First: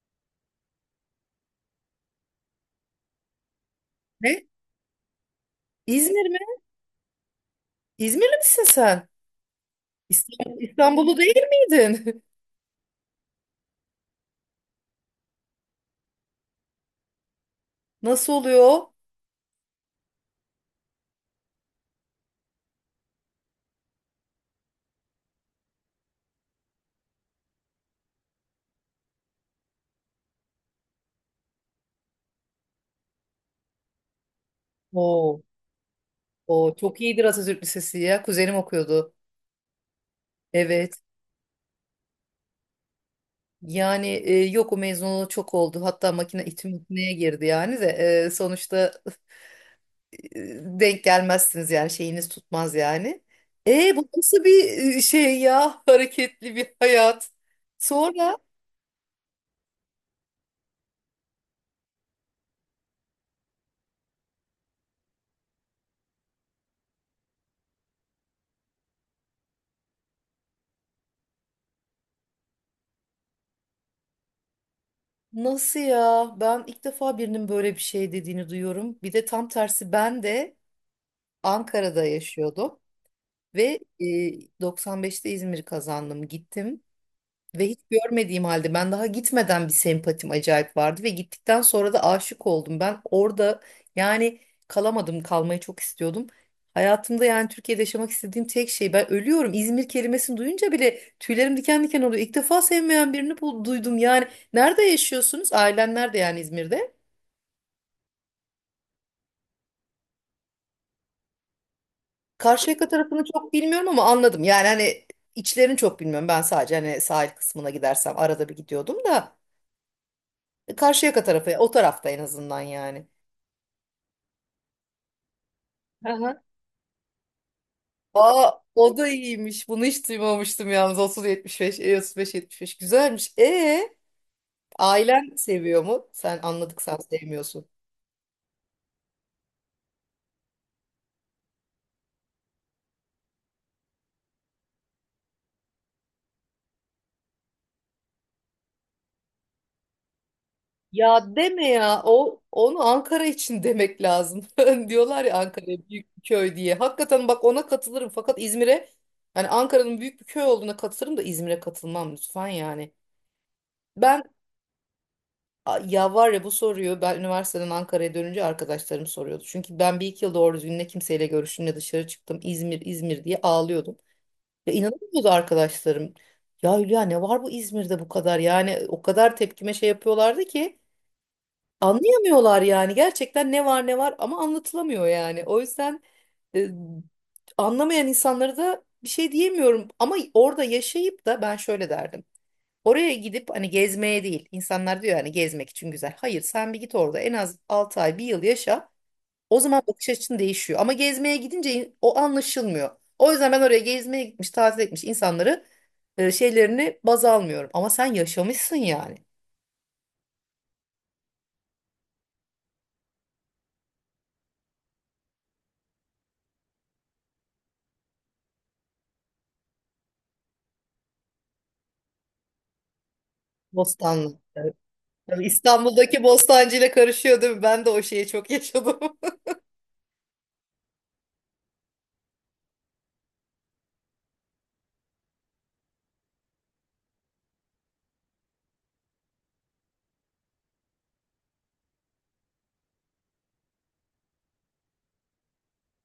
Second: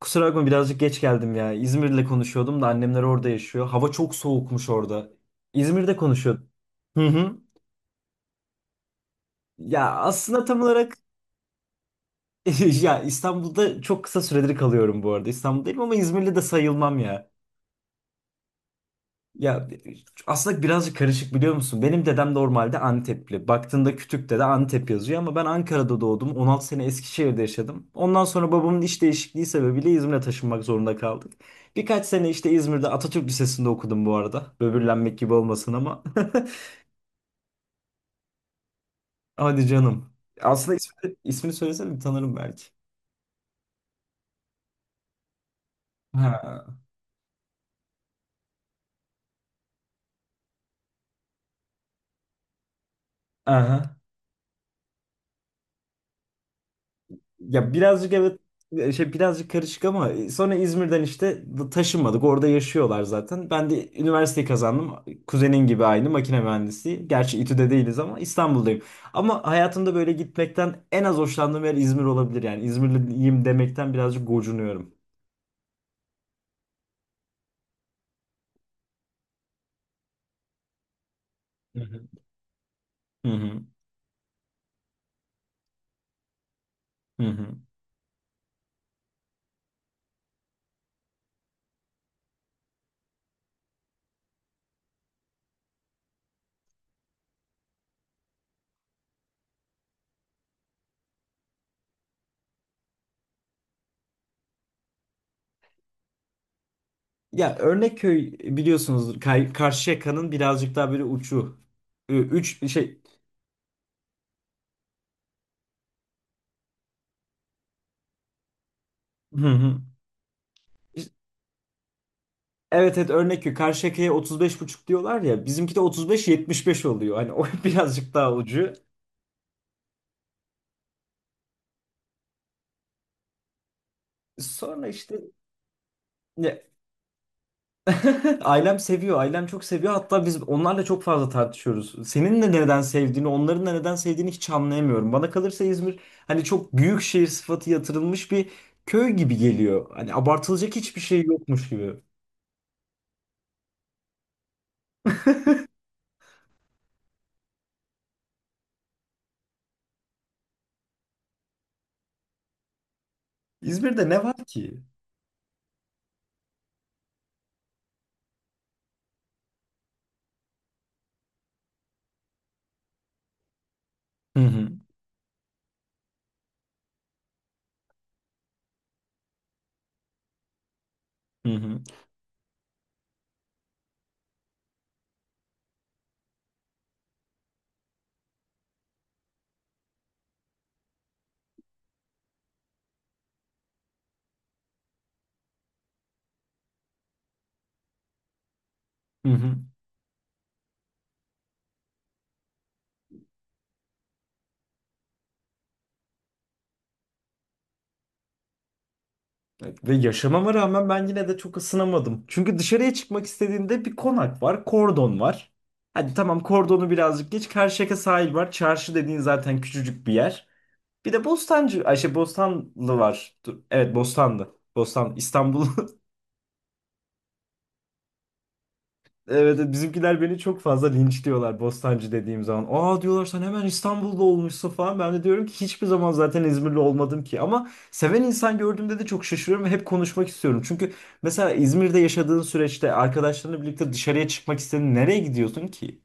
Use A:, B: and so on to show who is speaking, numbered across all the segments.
A: Kusura bakma birazcık geç geldim ya. İzmir'le konuşuyordum da annemler orada yaşıyor. Hava çok
B: Ne?
A: soğukmuş orada. İzmir'de
B: İzmir mi?
A: konuşuyordum. Hı hı.
B: İzmirli misin sen?
A: Ya aslında tam
B: İstanbul,
A: olarak.
B: İstanbullu değil miydin?
A: Ya İstanbul'da çok kısa süredir kalıyorum bu arada. İstanbul'dayım ama İzmirli de sayılmam ya.
B: Nasıl oluyor?
A: Ya aslında birazcık karışık biliyor musun? Benim dedem normalde Antepli. Baktığında kütükte de Antep yazıyor ama ben Ankara'da doğdum. 16 sene Eskişehir'de yaşadım. Ondan sonra babamın iş değişikliği sebebiyle İzmir'e taşınmak zorunda kaldık. Birkaç sene işte İzmir'de Atatürk Lisesi'nde okudum bu arada. Böbürlenmek gibi
B: Oo,
A: olmasın ama.
B: o çok iyidir Atatürk Lisesi ya. Kuzenim okuyordu.
A: Hadi canım. Aslında
B: Evet.
A: ismi söylesene tanırım belki.
B: Yani yok, o mezunu çok oldu. Hatta makine
A: Ha.
B: İTÜ makineye girdi yani de, sonuçta e, denk gelmezsiniz yani şeyiniz tutmaz yani.
A: Aha.
B: Bu nasıl bir şey ya? Hareketli bir hayat.
A: Ya birazcık
B: Sonra.
A: evet, şey birazcık karışık ama, sonra İzmir'den işte taşınmadık. Orada yaşıyorlar zaten. Ben de üniversiteyi kazandım. Kuzenin gibi aynı makine mühendisliği. Gerçi İTÜ'de değiliz ama İstanbul'dayım. Ama hayatımda böyle gitmekten en az hoşlandığım yer İzmir olabilir. Yani İzmirliyim demekten birazcık gocunuyorum.
B: Nasıl ya? Ben ilk defa birinin böyle bir şey dediğini duyuyorum. Bir de tam tersi, ben de
A: Hı hı.
B: Ankara'da yaşıyordum
A: Hı hı.
B: ve 95'te İzmir kazandım, gittim
A: Hı hı.
B: ve hiç görmediğim halde ben, daha gitmeden, bir sempatim acayip vardı ve gittikten sonra da aşık oldum. Ben orada, yani, kalamadım, kalmayı çok istiyordum. Hayatımda, yani Türkiye'de yaşamak istediğim tek şey, ben ölüyorum. İzmir kelimesini duyunca bile tüylerim diken diken oluyor. İlk defa sevmeyen birini duydum yani. Nerede yaşıyorsunuz? Ailen nerede, yani İzmir'de?
A: Ya Örnekköy biliyorsunuz, Karşıyaka'nın birazcık daha böyle uçu. Üç
B: Karşıyaka
A: şey.
B: tarafını çok bilmiyorum ama anladım. Yani hani içlerini çok bilmiyorum. Ben sadece hani sahil kısmına gidersem, arada bir gidiyordum da,
A: Hı hı.
B: Karşıyaka tarafı o tarafta en azından
A: Evet,
B: yani.
A: evet, örnek ki Karşıyaka'ya otuz beş buçuk diyorlar ya, bizimki de
B: Aha.
A: 35-75 oluyor. Hani o birazcık daha
B: Aa,
A: ucu.
B: o da iyiymiş. Bunu hiç duymamıştım yalnız. 30-75, 35-75 güzelmiş.
A: Sonra işte
B: Ailen seviyor mu? Sen
A: ne?
B: anladık, sen sevmiyorsun.
A: Ailem seviyor. Ailem çok seviyor. Hatta biz onlarla çok fazla tartışıyoruz. Senin de neden sevdiğini, onların da neden sevdiğini hiç anlayamıyorum. Bana kalırsa İzmir hani çok büyük şehir sıfatı yatırılmış bir köy gibi geliyor. Hani abartılacak hiçbir
B: Ya
A: şey yokmuş
B: deme
A: gibi.
B: ya, o onu Ankara için demek lazım. Diyorlar ya, Ankara büyük bir köy diye. Hakikaten bak, ona katılırım fakat İzmir'e, hani Ankara'nın büyük bir köy olduğuna katılırım da İzmir'e katılmam lütfen yani.
A: İzmir'de
B: Ben
A: ne var ki?
B: ya var ya, bu soruyu ben üniversiteden Ankara'ya dönünce arkadaşlarım soruyordu. Çünkü ben bir iki yıl doğru düzgün ne kimseyle görüştüm ne dışarı çıktım. İzmir İzmir diye ağlıyordum.
A: Hı hı.
B: Ya, inanamıyordu arkadaşlarım. Ya Hülya, ne var bu İzmir'de bu kadar, yani o kadar tepkime şey yapıyorlardı ki.
A: Hı hı.
B: Anlayamıyorlar yani, gerçekten ne var ne var ama anlatılamıyor yani. O yüzden e, anlamayan insanlara da bir şey diyemiyorum, ama orada yaşayıp da ben şöyle derdim. Oraya gidip hani gezmeye değil. İnsanlar diyor hani gezmek için güzel. Hayır, sen bir git orada, en az 6 ay bir yıl yaşa.
A: Hı hı.
B: O zaman bakış açın değişiyor. Ama gezmeye gidince o anlaşılmıyor. O yüzden ben oraya gezmeye gitmiş, tatil etmiş insanları şeylerini baz almıyorum. Ama sen yaşamışsın yani.
A: Evet. Ve yaşamama rağmen ben yine de çok ısınamadım. Çünkü dışarıya çıkmak istediğinde bir konak var, kordon var. Hadi tamam, kordonu birazcık geç. Karşıyaka sahil var. Çarşı dediğin zaten küçücük bir yer. Bir de Bostancı, Ayşe Bostanlı var. Dur, evet,
B: Bostanlı.
A: Bostanlı. Bostan,
B: Yani
A: İstanbul.
B: İstanbul'daki Bostancı ile karışıyor değil mi? Ben de o şeyi çok yaşadım.
A: Evet, evet, bizimkiler beni çok fazla linçliyorlar Bostancı dediğim zaman. Aa, diyorlar sen hemen İstanbul'da olmuşsun falan. Ben de diyorum ki hiçbir zaman zaten İzmirli olmadım ki. Ama seven insan gördüğümde de çok şaşırıyorum ve hep konuşmak istiyorum. Çünkü mesela İzmir'de yaşadığın süreçte arkadaşlarınla birlikte dışarıya çıkmak istediğin nereye gidiyorsun ki?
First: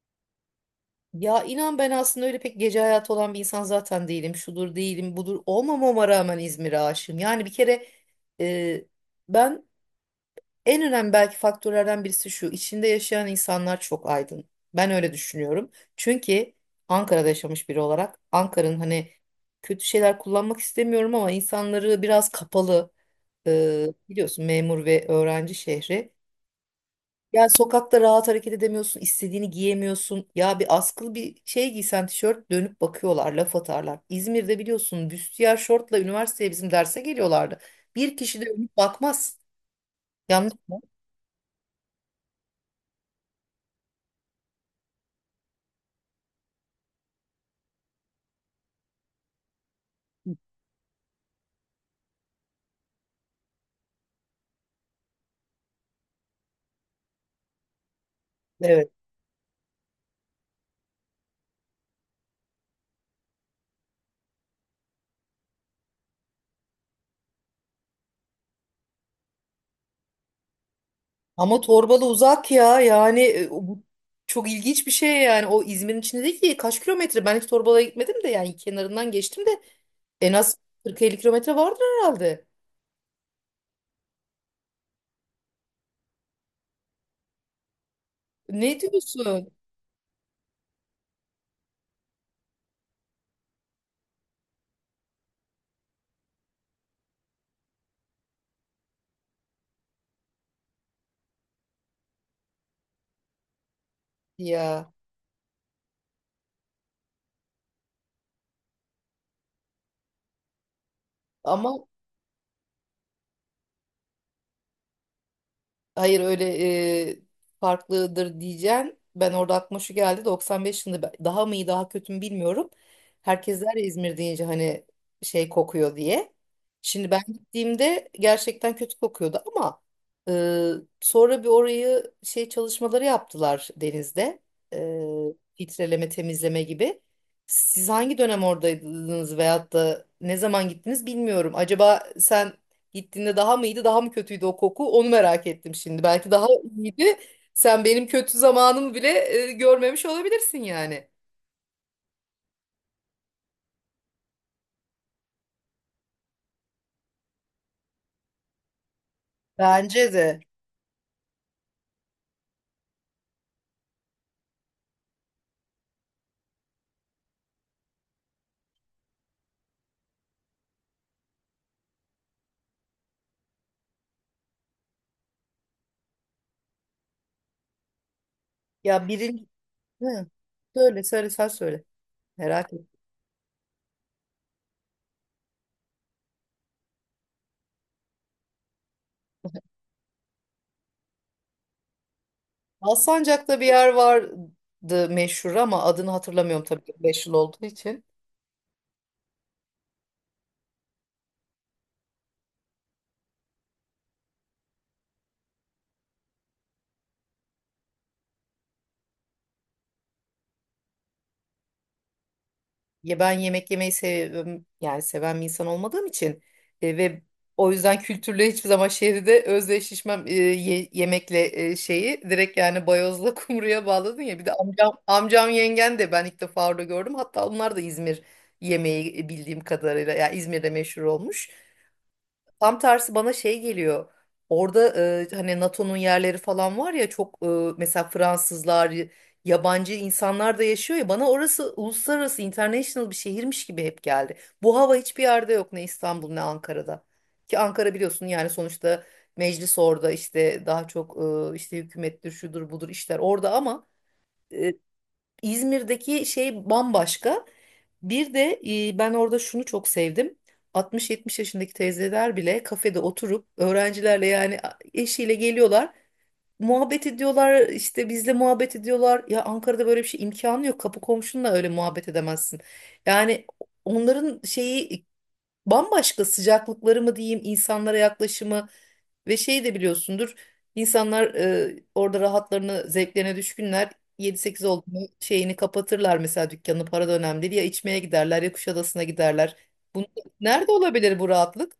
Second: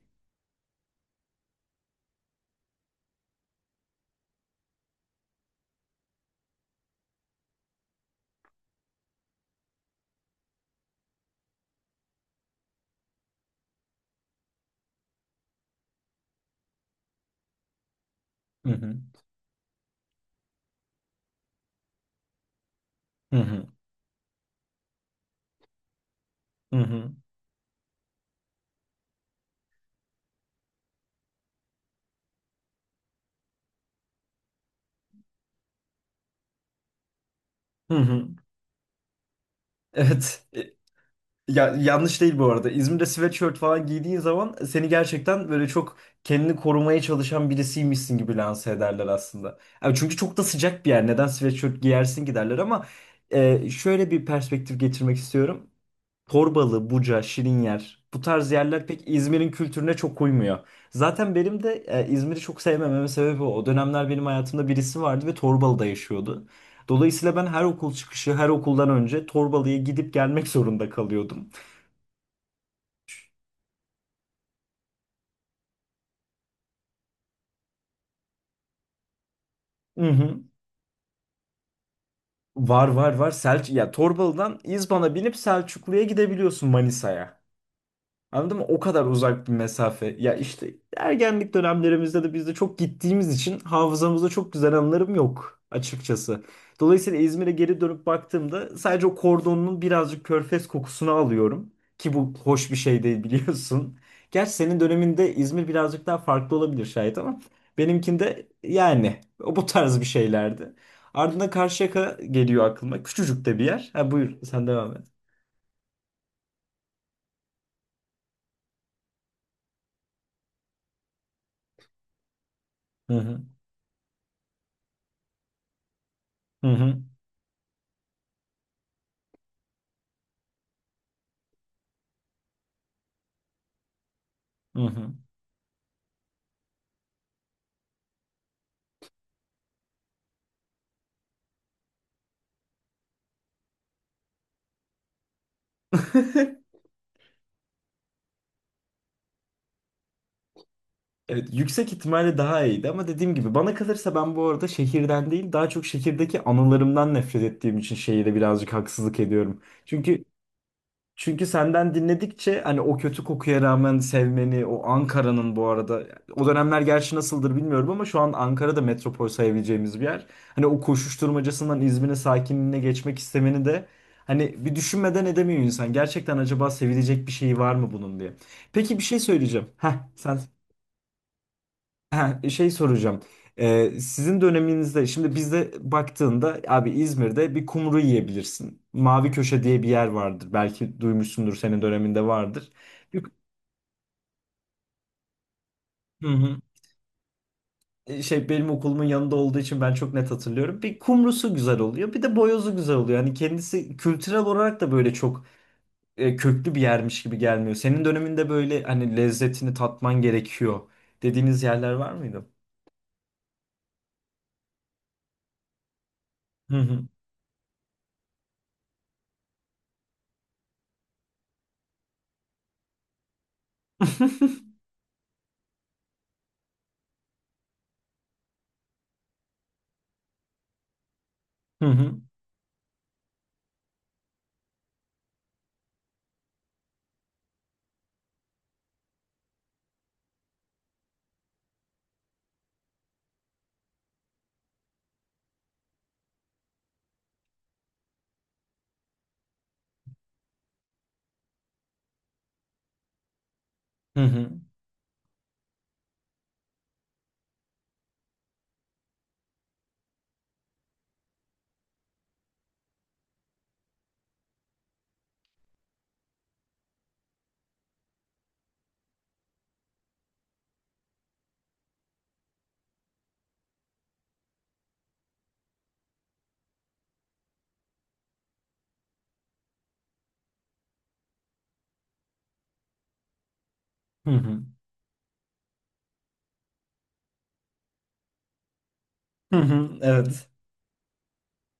B: Ya inan, ben aslında öyle pek gece hayatı olan bir insan zaten değilim. Şudur değilim, budur olmamama rağmen İzmir'e aşığım. Yani bir kere e, ben, en önemli belki faktörlerden birisi şu: içinde yaşayan insanlar çok aydın. Ben öyle düşünüyorum. Çünkü Ankara'da yaşamış biri olarak,
A: Hı
B: Ankara'nın
A: hı.
B: hani, kötü şeyler kullanmak istemiyorum ama, insanları biraz kapalı.
A: Hı hı.
B: Biliyorsun, memur ve öğrenci şehri.
A: Hı hı.
B: Yani sokakta rahat hareket edemiyorsun, istediğini giyemiyorsun. Ya bir askılı bir şey giysen, tişört, dönüp bakıyorlar, laf atarlar. İzmir'de biliyorsun, büstiyer şortla üniversiteye bizim derse geliyorlardı.
A: Hı
B: Bir
A: hı.
B: kişi de dönüp bakmaz.
A: Evet.
B: Yanlış mı?
A: Ya yanlış değil bu arada. İzmir'de sweatshirt falan giydiğin zaman seni gerçekten böyle çok kendini korumaya çalışan birisiymişsin gibi lanse ederler aslında. Yani çünkü çok da sıcak bir yer. Neden sweatshirt giyersin ki derler ama, şöyle bir perspektif getirmek istiyorum. Torbalı, Buca, Şirinyer bu tarz yerler
B: Evet.
A: pek İzmir'in kültürüne çok uymuyor. Zaten benim de İzmir'i çok sevmememin sebebi o. O dönemler benim hayatımda birisi vardı ve Torbalı'da yaşıyordu. Dolayısıyla ben her okul çıkışı, her okuldan önce Torbalı'ya gidip gelmek zorunda kalıyordum.
B: Ama Torbalı uzak ya, yani o, bu çok ilginç bir şey yani. O İzmir'in içinde değil ki, kaç kilometre? Ben hiç Torbalı'ya gitmedim de, yani kenarından geçtim de,
A: Hı
B: en
A: hı.
B: az 40-50 kilometre vardır herhalde.
A: Var, var, var. Ya Torbalı'dan İzban'a binip Selçuklu'ya gidebiliyorsun, Manisa'ya. Anladın mı? O
B: Ne
A: kadar uzak bir
B: diyorsun
A: mesafe. Ya işte ergenlik dönemlerimizde de biz de çok gittiğimiz için hafızamızda çok güzel anılarım yok açıkçası. Dolayısıyla İzmir'e geri dönüp baktığımda sadece o kordonun birazcık körfez kokusunu alıyorum. Ki bu hoş bir şey değil biliyorsun. Gerçi senin
B: ya?
A: döneminde İzmir birazcık daha farklı olabilir şayet ama benimkinde yani o bu tarz bir şeylerdi. Ardından
B: Ama
A: Karşıyaka geliyor aklıma. Küçücük de bir yer. Ha, buyur sen devam et.
B: hayır, öyle e, farklıdır diyeceğim. Ben orada aklıma şu geldi: 95 yılında daha mı iyi daha kötü mü bilmiyorum.
A: Hı hı.
B: Herkes der ya, İzmir deyince hani şey kokuyor diye.
A: Hı hı.
B: Şimdi ben gittiğimde gerçekten kötü kokuyordu ama sonra bir orayı şey çalışmaları yaptılar denizde.
A: Hı hı.
B: Filtreleme, temizleme gibi. Siz hangi dönem oradaydınız veyahut da ne zaman gittiniz bilmiyorum. Acaba sen gittiğinde daha mı iyiydi, daha mı kötüydü o koku? Onu merak ettim şimdi. Belki daha iyiydi. Sen benim kötü zamanımı bile görmemiş olabilirsin yani.
A: Evet, yüksek ihtimalle daha iyiydi ama dediğim gibi bana kalırsa ben bu arada şehirden değil daha çok şehirdeki anılarımdan nefret ettiğim için şehire birazcık haksızlık ediyorum.
B: Bence
A: Çünkü
B: de.
A: çünkü senden dinledikçe hani o kötü kokuya rağmen sevmeni, o Ankara'nın bu arada o dönemler gerçi nasıldır bilmiyorum ama şu an Ankara'da metropol sayabileceğimiz bir yer. Hani o koşuşturmacasından İzmir'in sakinliğine geçmek istemeni de hani bir düşünmeden edemiyor insan. Gerçekten acaba sevilecek bir şey var mı bunun diye. Peki bir
B: Ya
A: şey
B: birinci...
A: söyleyeceğim. Heh,
B: Hı.
A: sen
B: Söyle, söyle, sen söyle.
A: Ha, şey
B: Merak ettim.
A: soracağım. Sizin döneminizde şimdi bizde baktığında abi İzmir'de bir kumru yiyebilirsin. Mavi Köşe diye bir yer vardır. Belki duymuşsundur, senin döneminde vardır. Bir,
B: Alsancak'ta bir yer vardı meşhur, ama adını
A: hı hı.
B: hatırlamıyorum tabii, 5 yıl olduğu için.
A: Şey, benim okulumun yanında olduğu için ben çok net hatırlıyorum. Bir kumrusu güzel oluyor, bir de boyozu güzel oluyor. Yani kendisi kültürel olarak da böyle çok köklü bir yermiş gibi gelmiyor. Senin döneminde böyle hani lezzetini tatman gerekiyor dediğiniz yerler var mıydı?
B: Ya, ben yemek yemeyi seviyorum. Yani seven bir insan olmadığım için,
A: Hı hı.
B: ve o yüzden kültürle hiçbir zaman şehirde özdeşleşmem, yemekle şeyi direkt, yani bayozla kumruya bağladın ya. Bir de amcam yengen de ben ilk defa orada gördüm. Hatta onlar da İzmir yemeği bildiğim kadarıyla yani İzmir'de meşhur olmuş.
A: Hı hı.
B: Tam tersi bana şey geliyor. Orada hani NATO'nun yerleri falan var ya, çok mesela Fransızlar, yabancı insanlar da yaşıyor ya, bana orası uluslararası, international bir şehirmiş gibi hep geldi. Bu hava hiçbir yerde yok, ne İstanbul ne Ankara'da. Ki Ankara biliyorsun yani, sonuçta meclis orada, işte daha çok işte hükümettir, şudur budur, işler orada, ama
A: Hı hı.
B: İzmir'deki şey bambaşka. Bir de ben orada şunu çok sevdim: 60-70 yaşındaki teyzeler bile kafede oturup öğrencilerle, yani eşiyle geliyorlar. Muhabbet ediyorlar, işte bizle muhabbet ediyorlar. Ya Ankara'da böyle bir şey imkanı yok. Kapı komşunla öyle muhabbet edemezsin. Yani onların şeyi bambaşka, sıcaklıkları mı diyeyim, insanlara yaklaşımı, ve şey de biliyorsundur. İnsanlar orada rahatlarını, zevklerine düşkünler.
A: Hı
B: Yedi
A: hı.
B: sekiz oldu mu şeyini kapatırlar, mesela dükkanı, para da önemli değil. Ya içmeye giderler, ya Kuşadası'na giderler.
A: Hı hı,
B: Bunu,
A: evet.
B: nerede olabilir bu rahatlık?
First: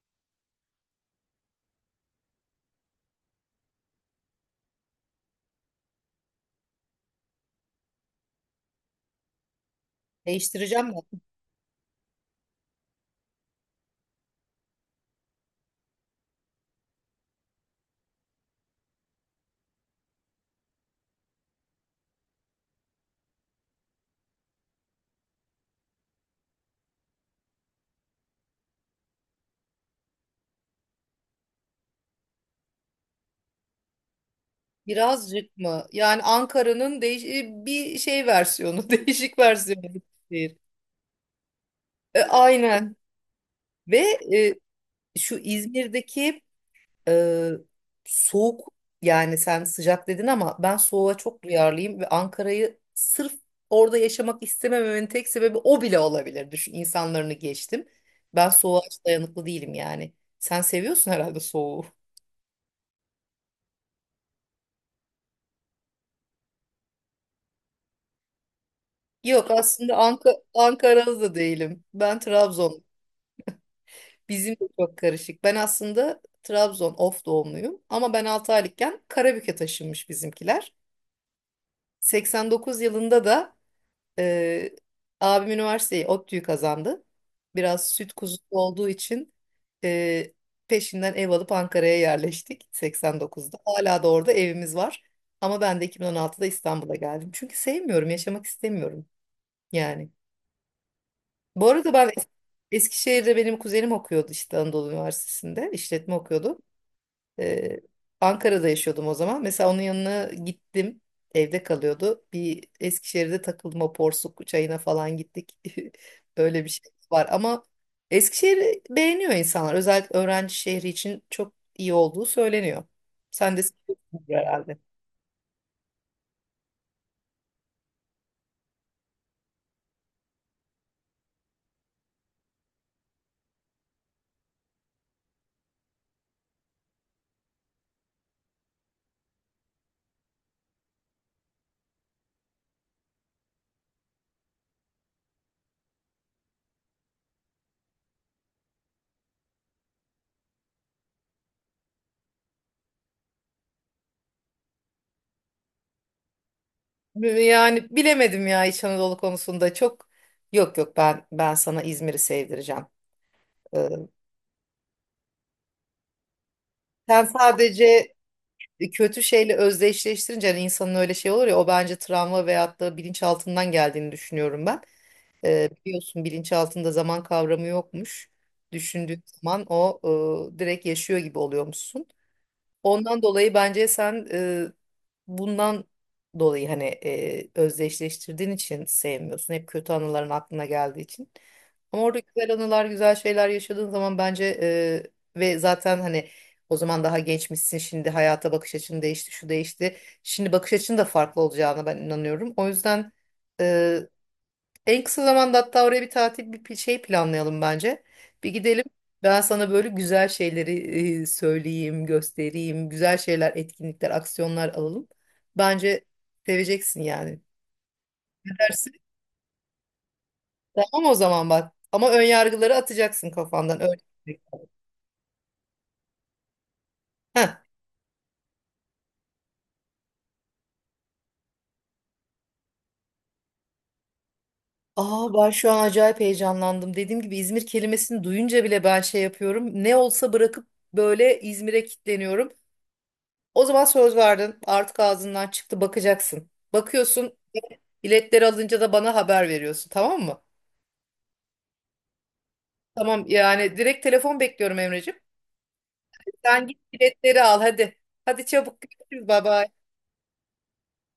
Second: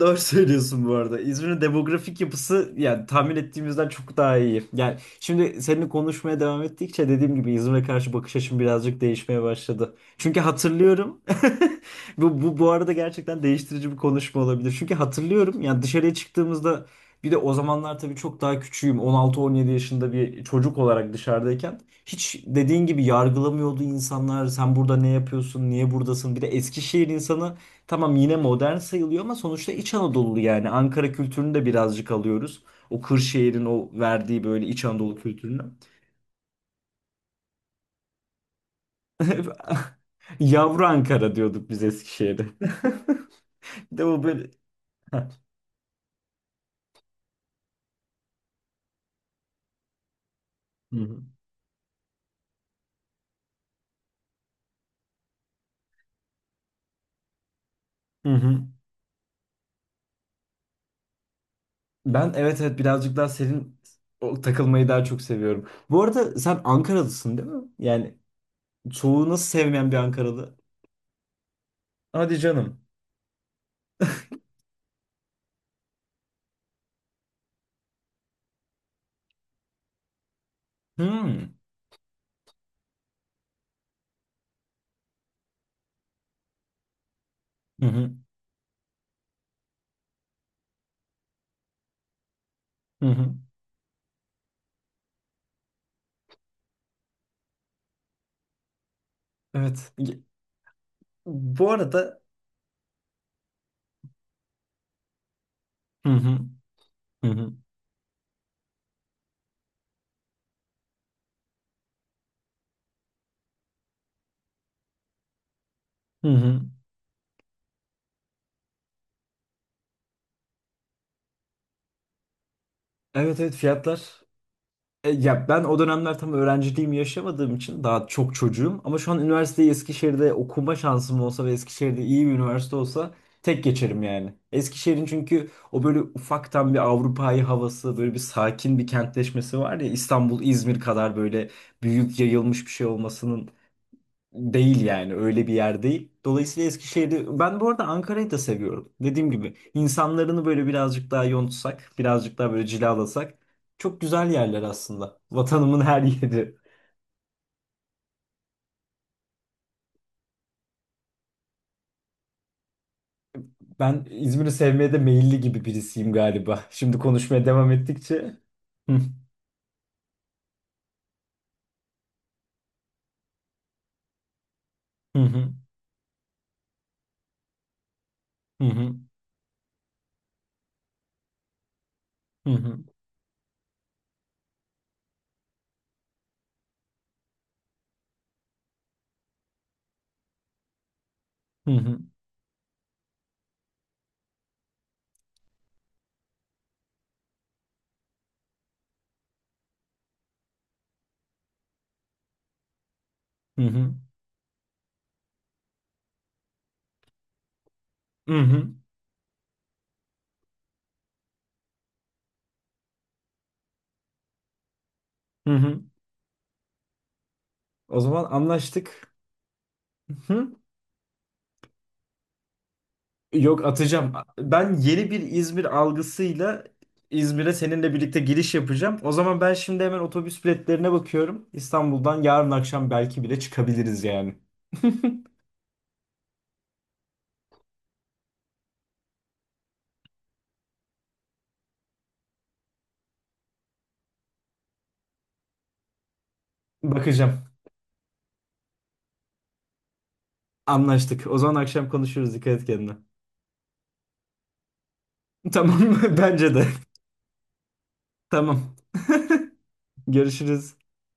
A: Doğru söylüyorsun bu arada. İzmir'in demografik yapısı yani tahmin ettiğimizden çok daha iyi. Yani şimdi seninle konuşmaya devam ettikçe dediğim gibi İzmir'e karşı bakış açım birazcık değişmeye başladı. Çünkü
B: Değiştireceğim
A: hatırlıyorum.
B: ben.
A: Bu arada gerçekten değiştirici bir konuşma olabilir. Çünkü hatırlıyorum, yani dışarıya çıktığımızda bir de o zamanlar tabii çok daha küçüğüm. 16-17 yaşında bir çocuk olarak dışarıdayken hiç dediğin gibi yargılamıyordu insanlar. Sen burada ne yapıyorsun? Niye buradasın? Bir de Eskişehir insanı, tamam yine modern sayılıyor ama sonuçta İç Anadolu, yani Ankara kültürünü de birazcık alıyoruz. O Kırşehir'in o verdiği böyle İç Anadolu
B: Birazcık
A: kültürünü.
B: mı? Yani Ankara'nın bir şey versiyonu, değişik versiyonu. Bir şehir.
A: Yavru Ankara diyorduk biz Eskişehir'e.
B: Aynen. Ve
A: Bir de o böyle.
B: e,
A: Heh.
B: şu İzmir'deki Ee, soğuk, yani sen sıcak dedin ama ben
A: Hı
B: soğuğa
A: hı.
B: çok duyarlıyım, ve Ankara'yı sırf orada yaşamak istemememin tek sebebi o bile olabilir. Düşün, insanlarını geçtim.
A: Hı
B: Ben
A: hı.
B: soğuğa hiç dayanıklı değilim yani. Sen seviyorsun herhalde soğuğu.
A: Ben, evet, evet, birazcık daha senin o takılmayı daha çok seviyorum. Bu arada sen Ankaralısın değil mi? Yani soğuğu nasıl
B: Yok
A: sevmeyen
B: aslında,
A: bir Ankaralı?
B: Ankaralı değilim. Ben
A: Hadi canım.
B: Trabzon. Bizim de çok karışık. Ben aslında Trabzon Of doğumluyum, ama ben 6 aylıkken Karabük'e taşınmış bizimkiler.
A: Hmm.
B: 89 yılında da Ee, abim üniversiteyi, ODTÜ'yü kazandı.
A: Hı
B: Biraz
A: hı.
B: süt kuzusu olduğu için, e, peşinden ev alıp Ankara'ya yerleştik
A: Hı hı.
B: 89'da. Hala da orada evimiz var. Ama ben de 2016'da İstanbul'a geldim. Çünkü sevmiyorum, yaşamak istemiyorum
A: Evet.
B: yani. Bu
A: Bu
B: arada ben
A: arada.
B: Eskişehir'de, benim kuzenim okuyordu işte, Anadolu Üniversitesi'nde
A: Hı
B: işletme
A: hı.
B: okuyordu.
A: Hı hı.
B: Ee, Ankara'da yaşıyordum o zaman. Mesela onun yanına gittim. Evde kalıyordu. Bir Eskişehir'de takılma, porsuk çayına falan gittik.
A: Hı hı.
B: Öyle bir şey var. Ama Eskişehir'i beğeniyor insanlar. Özellikle öğrenci şehri için çok iyi olduğu söyleniyor.
A: Evet, evet,
B: Sen de
A: fiyatlar.
B: seviyorsundur herhalde.
A: Ya ben o dönemler tam öğrenciliğimi yaşamadığım için daha çok çocuğum. Ama şu an üniversiteyi Eskişehir'de okuma şansım olsa ve Eskişehir'de iyi bir üniversite olsa tek geçerim yani. Eskişehir'in çünkü o böyle ufaktan bir Avrupa'yı havası, böyle bir sakin bir kentleşmesi var ya, İstanbul, İzmir kadar böyle büyük yayılmış bir şey olmasının değil yani, öyle bir yer değil. Dolayısıyla Eskişehir'i, ben bu arada Ankara'yı da seviyorum. Dediğim gibi insanlarını böyle birazcık daha yontsak, birazcık daha böyle cilalasak çok güzel yerler aslında. Vatanımın her yeri.
B: Yani bilemedim ya, İç Anadolu konusunda çok, yok yok, ben sana İzmir'i sevdireceğim. Ee,
A: Ben İzmir'i sevmeye de meyilli gibi birisiyim galiba. Şimdi
B: Sen
A: konuşmaya devam
B: sadece
A: ettikçe. Hı
B: Kötü şeyle özdeşleştirince, hani insanın öyle şey olur ya, o bence travma veyahut da bilinçaltından geldiğini düşünüyorum ben.
A: hı hı
B: Biliyorsun, bilinçaltında zaman kavramı yokmuş.
A: hı hı
B: Düşündüğün zaman o direkt yaşıyor gibi oluyormuşsun.
A: hı
B: Ondan dolayı bence sen, bundan dolayı, hani özdeşleştirdiğin için sevmiyorsun. Hep kötü anıların aklına geldiği için.
A: hı hı
B: Ama orada güzel anılar, güzel şeyler yaşadığın zaman bence, ve zaten hani, o zaman daha gençmişsin. Şimdi hayata bakış açın değişti, şu değişti. Şimdi bakış açın da farklı olacağına ben inanıyorum. O yüzden
A: hı
B: en kısa zamanda, hatta oraya bir tatil bir şey planlayalım bence. Bir
A: hı
B: gidelim. Ben sana böyle güzel şeyleri söyleyeyim, göstereyim. Güzel şeyler, etkinlikler, aksiyonlar alalım.
A: hı hı.
B: Bence seveceksin yani.
A: O zaman
B: Ne dersin?
A: anlaştık. Hı.
B: Tamam, o zaman bak. Ama ön yargıları atacaksın
A: Yok,
B: kafandan. Öyle.
A: atacağım. Ben yeni bir İzmir algısıyla İzmir'e
B: Heh.
A: seninle birlikte giriş yapacağım. O zaman ben şimdi hemen otobüs biletlerine bakıyorum. İstanbul'dan yarın akşam belki bile çıkabiliriz yani.
B: Aa, ben şu an acayip heyecanlandım. Dediğim gibi, İzmir kelimesini duyunca bile ben şey yapıyorum. Ne olsa bırakıp böyle İzmir'e kilitleniyorum. O zaman söz verdin. Artık ağzından çıktı, bakacaksın. Bakıyorsun.
A: Bakacağım.
B: Biletleri alınca da bana haber veriyorsun, tamam mı?
A: Anlaştık. O zaman akşam konuşuruz. Dikkat et kendine.
B: Tamam, yani direkt telefon bekliyorum Emreciğim.
A: Tamam mı? Bence de.
B: Sen git biletleri al hadi. Hadi,
A: Tamam.
B: çabuk görüşürüz. Bye bye.
A: Görüşürüz.